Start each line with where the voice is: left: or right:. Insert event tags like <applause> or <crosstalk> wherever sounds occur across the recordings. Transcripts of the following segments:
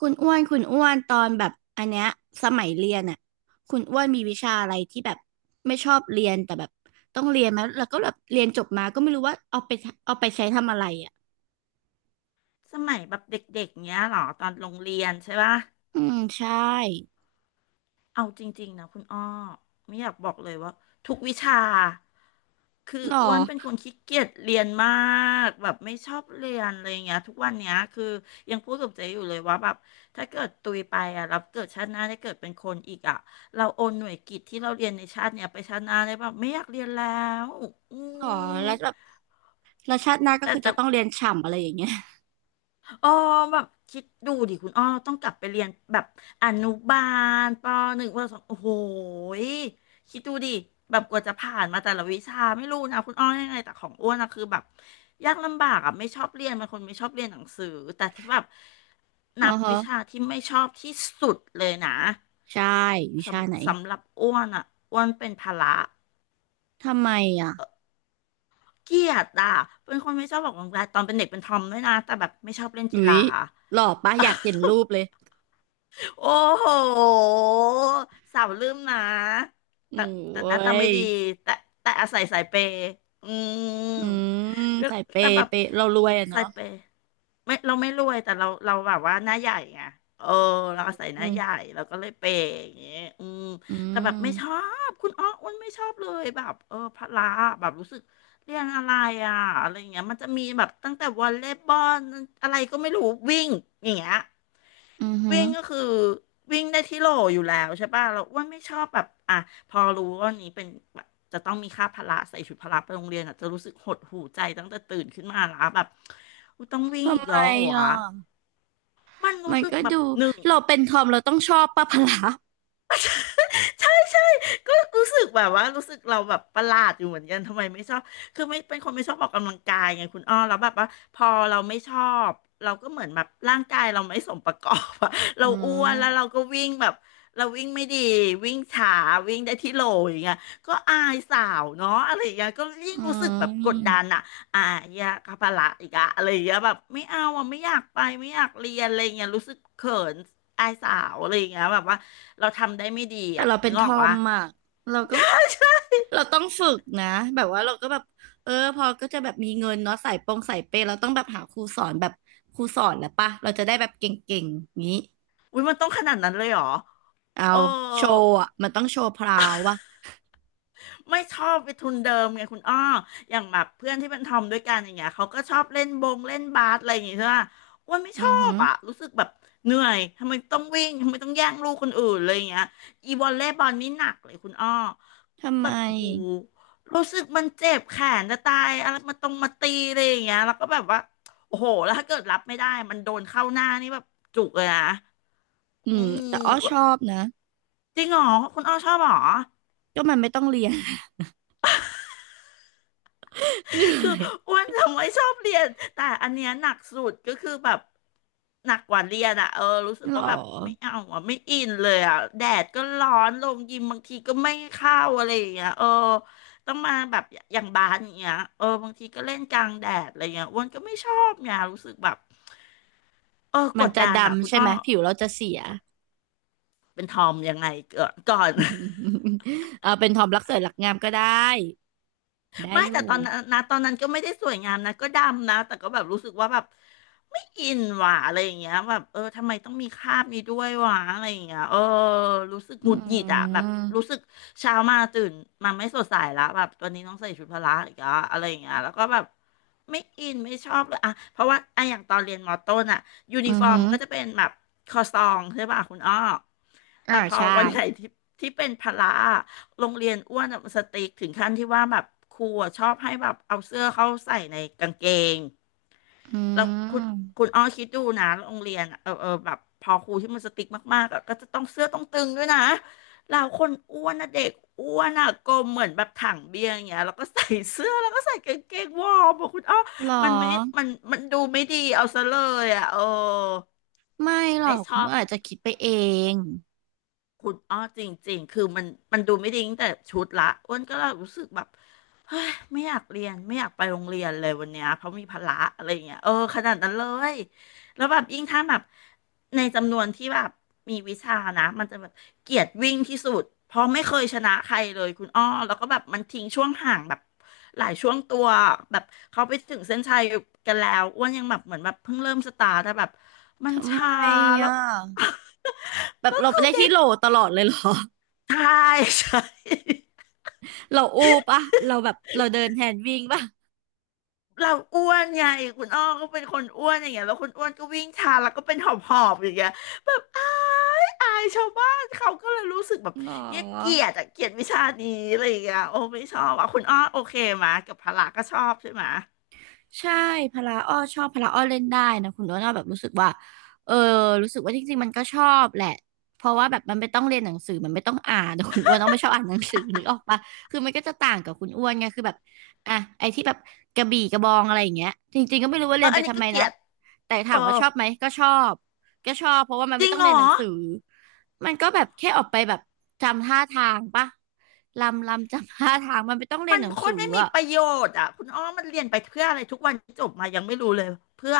right: คุณอ้วน คุณอ้วน ตอนแบบอันเนี้ยสมัยเรียนอ่ะคุณอ้วนมีวิชาอะไรที่แบบไม่ชอบเรียนแต่แบบต้องเรียนมาแล้วก็แบบเรียนจบมาก็ไม่รู้ว่าเอาไปเอาไปใช้ทำอะไรอ่ะ
left: สมัยแบบเด็กๆเนี้ยเหรอตอนโรงเรียนใช่ปะ
right: อืมใช่
left: เอาจริงๆนะคุณอ้อไม่อยากบอกเลยว่าทุกวิชาคือ
right: หรอ
left: อ้วนเป็นคนขี้เกียจเรียนมากแบบไม่ชอบเรียนอะไรอย่างเงี้ยทุกวันเนี้ยคือยังพูดกับเจ๊อยู่เลยว่าแบบถ้าเกิดตุยไปอ่ะเราเกิดชาติหน้าได้เกิดเป็นคนอีกอ่ะเราโอนหน่วยกิตที่เราเรียนในชาติเนี้ยไปชาติหน้าได้แบบไม่อยากเรียนแล้วอื
right: หรอแล้ว
left: ม
right: แบบแล้วชาติหน้าก็
left: แต่
right: คือ
left: แต่
right: จะต้องเรียนฉ่ำอะไรอย่างเงี้ย
left: อ๋อแบบคิดดูดิคุณอ้อต้องกลับไปเรียนแบบอนุบาลปหนึ่งปสองโอ้โหยคิดดูดิแบบกว่าจะผ่านมาแต่ละวิชาไม่รู้นะคุณอ้อยังไงแต่ของอ้วนนะคือแบบยากลำบากอ่ะไม่ชอบเรียนเป็นคนไม่ชอบเรียนหนังสือแต่ที่แบบ
right: <laughs> อ๋
left: นั
right: อ
left: บวิ
right: ฮะ
left: ชาที่ไม่ชอบที่สุดเลยนะ
right: ใช่วิชาไหน
left: สำหรับอ้วนอ่ะอ้วนเป็นพละ
right: ทำไมอ่ะ
left: เกลียดอ่ะเป็นคนไม่ชอบออกกำลังกายตอนเป็นเด็กเป็นทอมด้วยนะแต่แบบไม่ชอบเล่นกี
right: อุ๊
left: ฬา
right: ยหล่อปะอยากเห็นรูปเลย
left: โอ้โหสาวลืมนะแต่แต่
right: โอ้
left: หน้าตาไม่
right: ย
left: ดีแต่แต่อาศัยสายเปย์อืม
right: อืม
left: ก็
right: ใส่เป
left: แต่แบบ
right: เปเรารวยอ่ะ
left: สา
right: เนาะ
left: ยเปย์ไม่เราไม่รวยแต่เราแบบว่าหน้าใหญ่ไงเออเราอาศัยห
right: อื
left: น้าใหญ่
right: ม
left: เราก็เลยเปย์อย่างเงี้ยอืม
right: อื
left: แต่แบบ
right: ม
left: ไม่ชอบคุณอ้ออ้วนไม่ชอบเลยแบบเออพละแบบรู้สึกเรียนอะไรอ่ะอะไรอย่างเงี้ยมันจะมีแบบตั้งแต่วอลเลย์บอลอะไรก็ไม่รู้วิ่งอย่างเงี้ย
right: อือหื
left: วิ่
right: อ
left: งก็คือวิ่งได้ที่โหลอยู่แล้วใช่ป่ะเราอ้วนไม่ชอบแบบอ่ะพอรู้ว่าวันนี้เป็นแบบจะต้องมีค่าพละใส่ชุดพละไปโรงเรียนอ่ะจะรู้สึกหดหู่ใจตั้งแต่ตื่นขึ้นมาแล้วแบบอุ๊ยต้องวิ่งอี
right: ทำ
left: ก
right: ไม
left: แล้วเหรอวะ
right: อ่ะ
left: มันรู้
right: มัน
left: สึก
right: ก็
left: แบบ
right: ดู
left: หนึ่ง
right: เราเป็นทอมเราต้องชอบป้าพละ
left: ใช่ใช่ก็รู้สึกแบบว่ารู้สึกเราแบบประหลาดอยู่เหมือนกันทำไมไม่ชอบคือไม่เป็นคนไม่ชอบออกกำลังกายไงคุณอ้อแล้วแบบว่าพอเราไม่ชอบเราก็เหมือนแบบร่างกายเราไม่สมประกอบอะ <laughs>
right: อื
left: เราอ้วนแล้วเรา
right: ม
left: ก็วิ่งแบบเราวิ่งไม่ดีวิ่งช้าวิ่งได้ที่โหลอย่างเงี้ยก็อายสาวเนาะอะไรอย่างเงี้ยก็ยิ่ง
right: อื
left: รู้สึกแบบกดดั
right: ม
left: นอะอ่ะอยากคาปะละอีกอะอะไรอย่างเงี้ยแบบไม่เอาอ่ะไม่อยากไปไม่อยากเรียนอะไรอย่างเงี้ยรู้สึกเขินอายสาวอะไรอย่างเงี้ยแบบว่า เราทำได้ไม่ดี
right: แต่
left: อ่ะ
right: เราเป็
left: นึ
right: น
left: ก
right: ท
left: ออก
right: อม
left: วะ
right: อ่ะเราก็เราต้องฝึกนะแบบว่าเราก็แบบ เออพอก็จะแบบมีเงินเนาะสายปงสายเปย์เราต้องแบบหาครูสอนแบบครูสอนแล้วปะเราจะได้แบบเก่งๆอย่างนี้
left: <laughs> อุ้ยมันต้องขนาดนั้นเลยเหรอ
right: เอา
left: เออ
right: โชว์อ่ะมันต้องโชว์พราววะ
left: ไม่ชอบไปทุนเดิมไงคุณอ้ออย่างแบบเพื่อนที่เป็นทอมด้วยกันอย่างเงี้ยเขาก็ชอบเล่นบงเล่นบาสอะไรอย่างเงี้ยใช่ปะอ้วนไม่ช
right: อื
left: อ
right: อหื
left: บ
right: อ
left: อ่ะรู้สึกแบบเหนื่อยทำไมต้องวิ่งทำไมต้องแย่งลูกคนอื่นอะไรอย่างเงี้ยอีวอลเลย์บอลนี่หนักเลยคุณอ้อ
right: ทำ
left: แบ
right: ไม
left: บโอ้โหูรู้สึกมันเจ็บแขนจะตายอะไรมาตรงมาตีอะไรอย่างเงี้ยแล้วก็แบบว่าโอ้โหแล้วถ้าเกิดรับไม่ได้มันโดนเข้าหน้านี่แบบจุกเลยนะ
right: อื
left: อื
right: ม
left: ม
right: แต่อ้อชอบนะ
left: จริงเหรอคุณอ้อชอบเหรอ
right: ก็มันไม่ต้องเรียน <laughs> เหนื่
left: คือ
right: อย
left: อ้วนทำไมชอบเรียนแต่อันเนี้ยหนักสุดก็คือแบบหนักกว่าเรียนอะเออรู้สึก
right: หรอ
left: ว่าแบบไม่เอาอ่ะไม่อินเลยอะแดดก็ร้อนลงยิมบางทีก็ไม่เข้าอะไรอย่างเงี้ยเออต้องมาแบบอย่างบาสอย่างเงี้ยเออบางทีก็เล่นกลางแดดอะไรเงี้ยอ้วนก็ไม่ชอบเนี่ยรู้สึกแบบเออก
right: มัน
left: ด
right: จะ
left: ดันอะคุ
right: ดำ
left: ณ
right: ใช่
left: อ้
right: ไห
left: อ
right: มผิวเราจะเสีย
left: เป็นทอมยังไงเกิดก่อน
right: <laughs> เอาเป็นทอมรักสวยรักงามก็ได้ได้
left: ไม่
right: อ
left: แต่
right: ยู่
left: ตอนนั้นนะตอนนั้นก็ไม่ได้สวยงามนะก็ดำนะแต่ก็แบบรู้สึกว่าแบบไม่อินหว่ะอะไรอย่างเงี้ยแบบเออทำไมต้องมีคราบนี้ด้วยวะอะไรอย่างเงี้ยเออรู้สึก
right: อื
left: หงุดหงิดอะแบบรู้
right: ม
left: สึกเช้ามาตื่นมาไม่สดใสละแบบวันนี้ต้องใส่ชุดพละอีกแล้วอะไรอย่างเงี้ยแล้วก็แบบไม่อินไม่ชอบเลยอะเพราะว่าอะอย่างตอนเรียนมอต้นอะยูนิ
right: อือ
left: ฟอร์ม
right: หือ
left: มันก็จะเป็นแบบคอซองใช่ป่ะคุณอ้อ
right: อ่า
left: แต่พอ
right: ใช่
left: วันไหนที่เป็นพละอะโรงเรียนอ้วนอะมันสติ๊กถึงขั้นที่ว่าแบบครูอะชอบให้แบบเอาเสื้อเข้าใส่ในกางเกง
right: อื
left: แล้ว
right: ม
left: คุณอ้อคิดดูนะโรงเรียนอะเออแบบพอครูที่มันสติ๊กมากๆอะก็จะต้องเสื้อต้องตึงด้วยนะเราคนอ้วนนะเด็กอ้วนอะกลมเหมือนแบบถังเบียร์อย่างเงี้ยแล้วก็ใส่เสื้อแล้วก็ใส่กางเกงวอร์มบอะคุณอ้อ
right: หรอ
left: มันไม่มันดูไม่ดีเอาซะเลยอะเออ
right: ไม่หรอ
left: ไม่
right: ก
left: ช
right: คุณ
left: อ
right: อ้
left: บ
right: วนอาจจะคิดไปเอง
left: คุณอ้อจริงๆคือมันดูไม่ดีตั้งแต่ชุดละอ้วนก็เลยรู้สึกแบบเฮ้ยไม่อยากเรียนไม่อยากไปโรงเรียนเลยวันเนี้ยเพราะมีภาระอะไรอย่างเงี้ยเออขนาดนั้นเลยแล้วแบบยิ่งถ้าแบบในจำนวนที่แบบมีวิชานะมันจะแบบเกลียดวิ่งที่สุดเพราะไม่เคยชนะใครเลยคุณอ้อแล้วก็แบบมันทิ้งช่วงห่างแบบหลายช่วงตัวแบบเขาไปถึงเส้นชัยกันแล้วอ้วนยังแบบเหมือนแบบเพิ่งเริ่มสตาร์ทแต่แบบมัน
right: ทำไม
left: ช้าแล้
right: อ่
left: ว
right: ะแบ
left: <laughs>
right: บ
left: ก็
right: เราไป
left: คือ
right: ได้
left: เด็
right: ที่
left: ก
right: โหลตลอดเลยเหรอ <laughs>
left: ใช่ <laughs> ใช่
right: เราอู้ปะเราแบบเราเดินแทนวิ่งปะ
left: เราอ้วนไงคุณอ้อก็เป็นคนอ้วนอย่างเงี้ยแล้วคุณอ้วนก็วิ่งช้าแล้วก็เป็นหอบหอบอย่างเงี้ยแบบอายชาวบ้านเขาก็เลยรู้สึกแบบ
right: หรอ
left: เย้ยเกลียดอะเกลียดวิชานี้อะไรอย่างเงี้ยโอ้ไม่ชอบอ่ะคุณอ้อโอเคมากับพละก็ชอบใช่ไหม
right: ใช่พละอ้อชอบพละอ้อเล่นได้นะคุณโน้ตอ้อแบบรู้สึกว่าเออรู้สึกว่าจริงๆมันก็ชอบแหละเพราะว่าแบบมันไม่ต้องเรียนหนังสือมันไม่ต้องอ่านแต่คุณอ้วนอ้อไม่ชอบอ่านหนังสือนึกออกปะคือมันก็จะต่างกับคุณอ้วนไงคือแบบอ่ะไอ้ที่แบบกระบี่กระบองอะไรอย่างเงี้ยจริงๆก็ไม่รู้ว่า
left: เอ
right: เรี
left: อ
right: ยน
left: อั
right: ไป
left: นนี้
right: ทำ
left: ก็
right: ไม
left: เกลี
right: นะ
left: ยด
right: แต่
left: เอ
right: ถา
left: อ
right: มว่าชอบไหมก็ชอบก็ชอบเพราะว่ามัน
left: จ
right: ไม่
left: ริง
right: ต้อง
left: เหร
right: เรียน
left: อ
right: หนังสือมันก็แบบแค่ออกไปแบบจำท่าทางปะจำท่าทางมันไม่ต้องเรีย
left: มั
right: น
left: น
right: หนัง
left: โค
right: สื
left: ต
right: อ
left: รไม่มี
right: อะ
left: ประโยชน์อ่ะคุณอ้อมันเรียนไปเพื่ออะไรทุกวันจบมายังไม่รู้เลยเพื่อ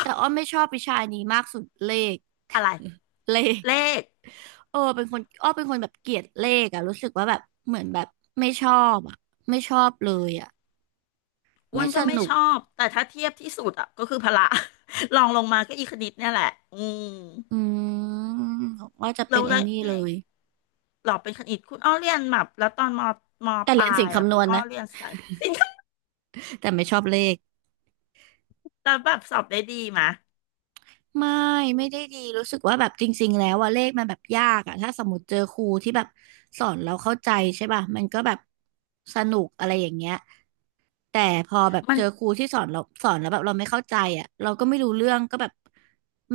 right: แต่อ้อไม่ชอบวิชานี้มากสุดเลข
left: อะไร
right: <laughs> เลข
left: เลข
right: เออเป็นคนอ้อเป็นคนแบบเกลียดเลขอะรู้สึกว่าแบบเหมือนแบบไม่ชอบอะไม่ชอบเลยอะ
left: อ้ว
right: ไม่
left: น
right: ส
left: ก็ไม่
right: นุ
left: ช
right: ก
left: อบแต่ถ้าเทียบที่สุดอ่ะก็คือพละ <laughs> ลองลงมาก็อีคณิตเนี่ยแหละอืม
right: อืมว่าจะเป็
left: เรา
right: นไอ้
left: แล้ว
right: นี่
left: ไง
right: เลย
left: หลอกเป็นคณิตคุณอ้อเรียนแบบแล้วตอนม
right: แต่
left: ป
right: เรีย
left: ลา
right: นสิ่ง
left: ยอ่ะ
right: คำน
left: คุณ
right: วณ
left: อ้อ
right: นะ
left: เรียนสายสินค้า
right: แต่ไม่ชอบเลข
left: แล้วแบบสอบได้ดีมะ
right: ไม่ไม่ได้ดีรู้สึกว่าแบบจริงๆแล้วอะเลขมันแบบยากอะถ้าสมมติเจอครูที่แบบสอนเราเข้าใจใช่ป่ะมันก็แบบสนุกอะไรอย่างเงี้ย แต่พอแบบ
left: มัน
right: เจอครูที่สอนเราสอนแล้วแบบเราไม่เข้าใจอ่ะเราก็ไม่รู้เรื่องก็แบบ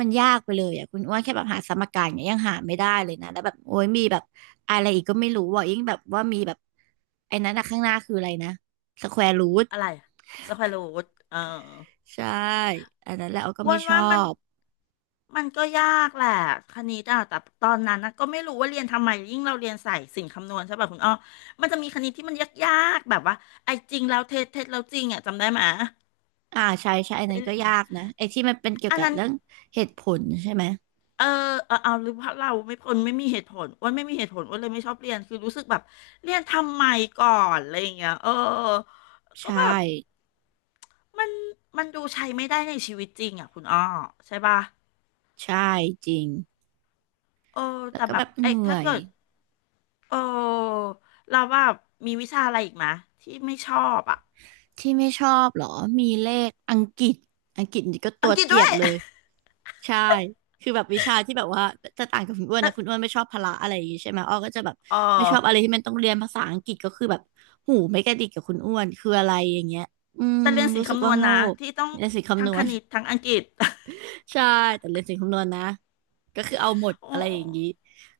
right: มันยากไปเลยอ่ะคุณอ้วนแค่แบบหาสมการเนี่ยยังหาไม่ได้เลยนะแล้วแบบโอ้ยมีแบบอะไรอีกก็ไม่รู้ว่ายิ่งแบบว่ามีแบบไอ้นั้นอะข้างหน้าคืออะไรนะสแควร์รูท
left: อะไรสแควรูทเออ
right: ใช่อันนั้นแหละเราก็
left: อ้ว
right: ไม่
left: น
right: ชอ
left: ว่ามัน
right: บ
left: มันก็ยากแหละคณิตอ่ะแต่ตอนนั้นนะก็ไม่รู้ว่าเรียนทำไมยิ่งเราเรียนสายสินคำนวณใช่ป่ะคุณอ้อมันจะมีคณิตที่มันยากๆแบบว่าไอ้จริงแล้วเท็จเท็จแล้วจริงอ่ะจำได้ไหมย
right: อ่าใช่ใช่อัน
left: ได้
right: นั้น
left: เล
right: ก็ยา
left: ย
right: กนะไอ้ที่มันเป็นเกี่ยว
left: อัน
right: กับ
left: นั้น
right: เรื่องเหตุผลใช่ไหม
left: เออเออเอาหรือเพราะเราไม่คนไม่มีเหตุผลอ้ว่าไม่มีเหตุผลอ้ว่าเลยไม่ชอบเรียนคือรู้สึกแบบเรียนทำไมก่อนอะไรอย่างเงี้ยเออก็
right: ใช่
left: แบบมันมันดูใช้ไม่ได้ในชีวิตจริงอ่ะคุณอ้อใช่ป่ะ
right: ใช่จริง
left: เออ
right: แล้ว
left: แต่
right: ก็
left: แบ
right: แบ
left: บ
right: บเห
left: เอ๊ะ
right: นื่อ
left: ถ้า
right: ย
left: เกิดเออเราว่ามีวิชาอะไรอีกไหมที่ไม่ชอบอ่ะ
right: ที่ไม่ชอบเหรอ มีเลขอังกฤษอังกฤษนี่ก็ตั
left: อัง
right: ว
left: กฤษ
right: เกลี
left: ด้
right: ย
left: ว
right: ด
left: ย
right: เลย ใช่ คือแบบวิชาที่แบบว่าจะต่างกับคุณอ้
left: <laughs>
right: วน
left: แต่
right: นะคุณอ้วนไม่ชอบพละอะไรอย่างงี้ใช่ไหมอ้อก็จะแบบ
left: เออ
right: ไม่ชอบอะไรที่มันต้องเรียนภาษาอังกฤษก็คือแบบหูไม่กระดิกกับคุณอ้วนคืออะไรอย่างเงี้ยอืม
left: แต่เรียนศิล
right: รู้
left: ป์
right: สึก
left: คำน
right: ว่า
left: วณ
right: โง่
left: นะที่ต้อง
right: ในสิ่ง
left: ทั้
right: คำน
left: งค
right: วณ
left: ณิตทั้งอังกฤษ
right: <laughs> ใช่แต่เรียนสิ่งคำนวณนะก็คือเอาหมด
left: <laughs> โอ้
right: อะไรอย่างนี้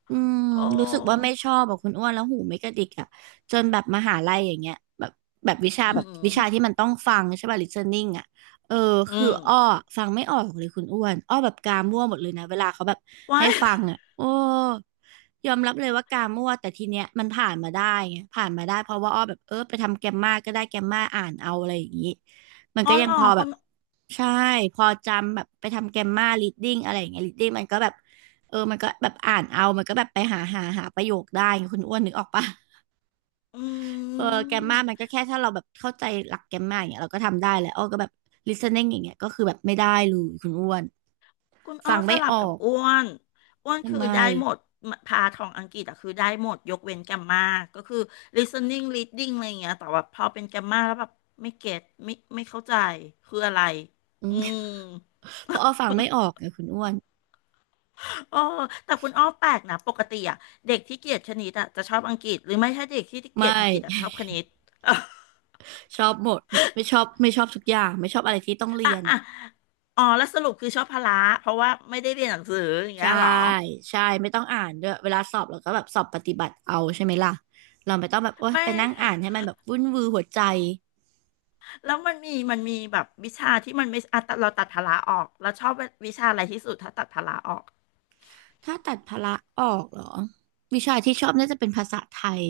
right: อืม
left: โอ้
right: รู้สึกว่าไม่ชอบแบบคุณอ้วนแล้วหูไม่กระดิกอ่ะจนแบบมหาลัยอย่างเงี้ยแบบแบบวิชา
left: อื
right: แบบวิชาที่
left: ม
right: มันต้องฟังใช่ป่ะ listening อ่ะเออ
left: อื
right: คือ
left: ม
right: อ้อฟังไม่ออกเลยคุณอ้วนอ้อแบบกามั่วหมดเลยนะเวลาเขาแบบ
left: ว้า
right: ให้
left: ย
right: ฟังอ่ะโอ้ยอมรับเลยว่ากามั่วแต่ทีเนี้ยมันผ่านมาได้ไงผ่านมาได้เพราะว่าอ้อแบบเออไปทำแกมมาก็ได้แกมมาอ่านเอาอะไรอย่างนี้มัน
left: อ๋อ
right: ก็ยั
left: เห
right: ง
left: รอ
right: พอแบ
left: คุณ
right: บ ใช่พอจำแบบไปทำแกมมา reading อะไรอย่างเงี้ย reading มันก็แบบเออมันก็แบบอ่านเอามันก็แบบไปหาประโยคได้ไงคุณอ้วนนึกออกปะ
left: อื
right: เออแกมมามัน
left: ม
right: ก็แค่ถ้าเราแบบเข้าใจหลักแกมมาอย่างเงี้ยเราก็ทำได้แหละอ้อก็แบบ listening อย่างเงี้ยก็คือแบบไม่ได้เลยคุณอ้วน
left: คุณอ้อ
right: ฟัง
left: ส
right: ไม่
left: ลั
right: อ
left: บกั
right: อ
left: บ
right: ก
left: อ้วนอ้วน
right: ทำ
left: คือ
right: ไม
left: ได้หมดพาทองอังกฤษอะคือได้หมดยกเว้นแกมมาก็คือ listening reading อะไรอย่างเงี้ยแต่ว่าพอเป็นแกมมาแล้วแบบไม่เก็ตไม่เข้าใจคืออะไร
right: อื
left: อื
right: ม
left: ม
right: <laughs> เพราะอ้อฟังไม่ออกไงคุณอ้วน
left: โอ้แต่คุณอ้อแปลกนะปกติอะเด็กที่เกลียดคณิตอะจะชอบอังกฤษหรือไม่ถ้าเด็กที่เก
right: ไม
left: ลียดอังกฤษอะช
right: ่
left: อบคณิต
right: <laughs> ชอบหมดไม่ชอบไม่ชอบทุกอย่างไม่ชอบอะไรที่ต้อง
left: <laughs>
right: เรี
left: อ่ะ
right: ยน
left: อ่ะ
right: อะ
left: อะอ๋อแล้วสรุปคือชอบพละเพราะว่าไม่ได้เรียนหนังสืออย่างเงี้
right: ใช่
left: ยเหรอ
right: ใช่ไม่ต้องอ่านด้วยเวลาสอบเราก็แบบสอบปฏิบัติเอาใช่ไหมล่ะเราไม่ต้องแบบโอ๊ย
left: ไม่
right: ไปนั่งอ่านให้มันแบบวุ่นวือหัวใจ
left: แล้วมันมีมีแบบวิชาที่มันไม่อ่ะตัดเราตัดพละออกเราชอบวิชาอะไรที่สุดถ้าตัดพละออก
right: ถ้าตัดพละออกเหรอวิชาที่ชอบน่าจะเป็นภาษาไทย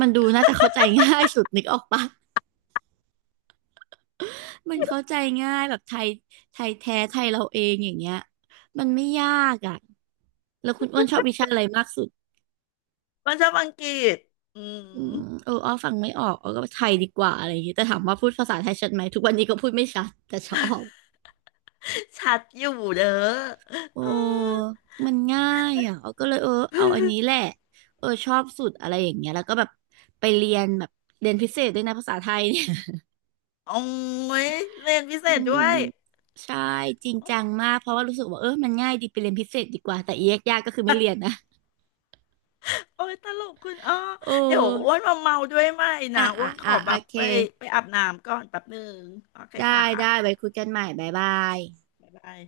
right: มันดูน่าจะเข้าใจง่ายสุดนึกออกปะมันเข้าใจง่ายแบบไทยไทยแท้ไทยเราเองอย่างเงี้ยมันไม่ยากอ่ะแล้วคุณอ้วนชอบวิชาอะไรมากสุด
left: มันชอบอังกฤษอื
right: อื
left: ม
right: มเอออ้อฟังไม่ออกอ้อก็ไทยดีกว่าอะไรอย่างเงี้ยแต่ถามว่าพูดภาษาไทยชัดไหมทุกวันนี้ก็พูดไม่ชัดแต่ชอบ
left: ชัดอยู่เด้อเอ
right: โอ้
left: อ
right: มันง่ายอ่ะ เอาก็เลยเออเอาอันนี้แหละเออชอบสุดอะไรอย่างเงี้ย แล้วก็แบบไปเรียนแบบเรียนพิเศษด้วยนะภาษาไทยเนี่ย
left: โอ้ยเรียนพิ
right: <laughs>
left: เศ
right: อื
left: ษด้ว
right: ม
left: ย
right: ใช่จริง
left: โอ
right: จัง
left: ้
right: มากเพราะว่ารู้สึกว่าเออมันง่ายดีไปเรียนพิเศษดีกว่าแต่เอกยากก็คือไม่เรียนนะ
left: อยตลกคุณอ้อ
right: โอ
left: เดี๋ยวอ้ว
right: ้
left: นมาเมาด้วยไหม
right: อ่ะ
left: นะอ้
right: อ่ะ
left: วนข
right: อ่ะ
left: อแบ
right: โอ
left: บ
right: เค
left: ไปไปอาบน้ำก่อนแป๊บหนึ่งโอเค
right: ได้
left: ค่ะ
right: ได้ไว้คุยกันใหม่บ๊ายบาย
left: บ๊ายบาย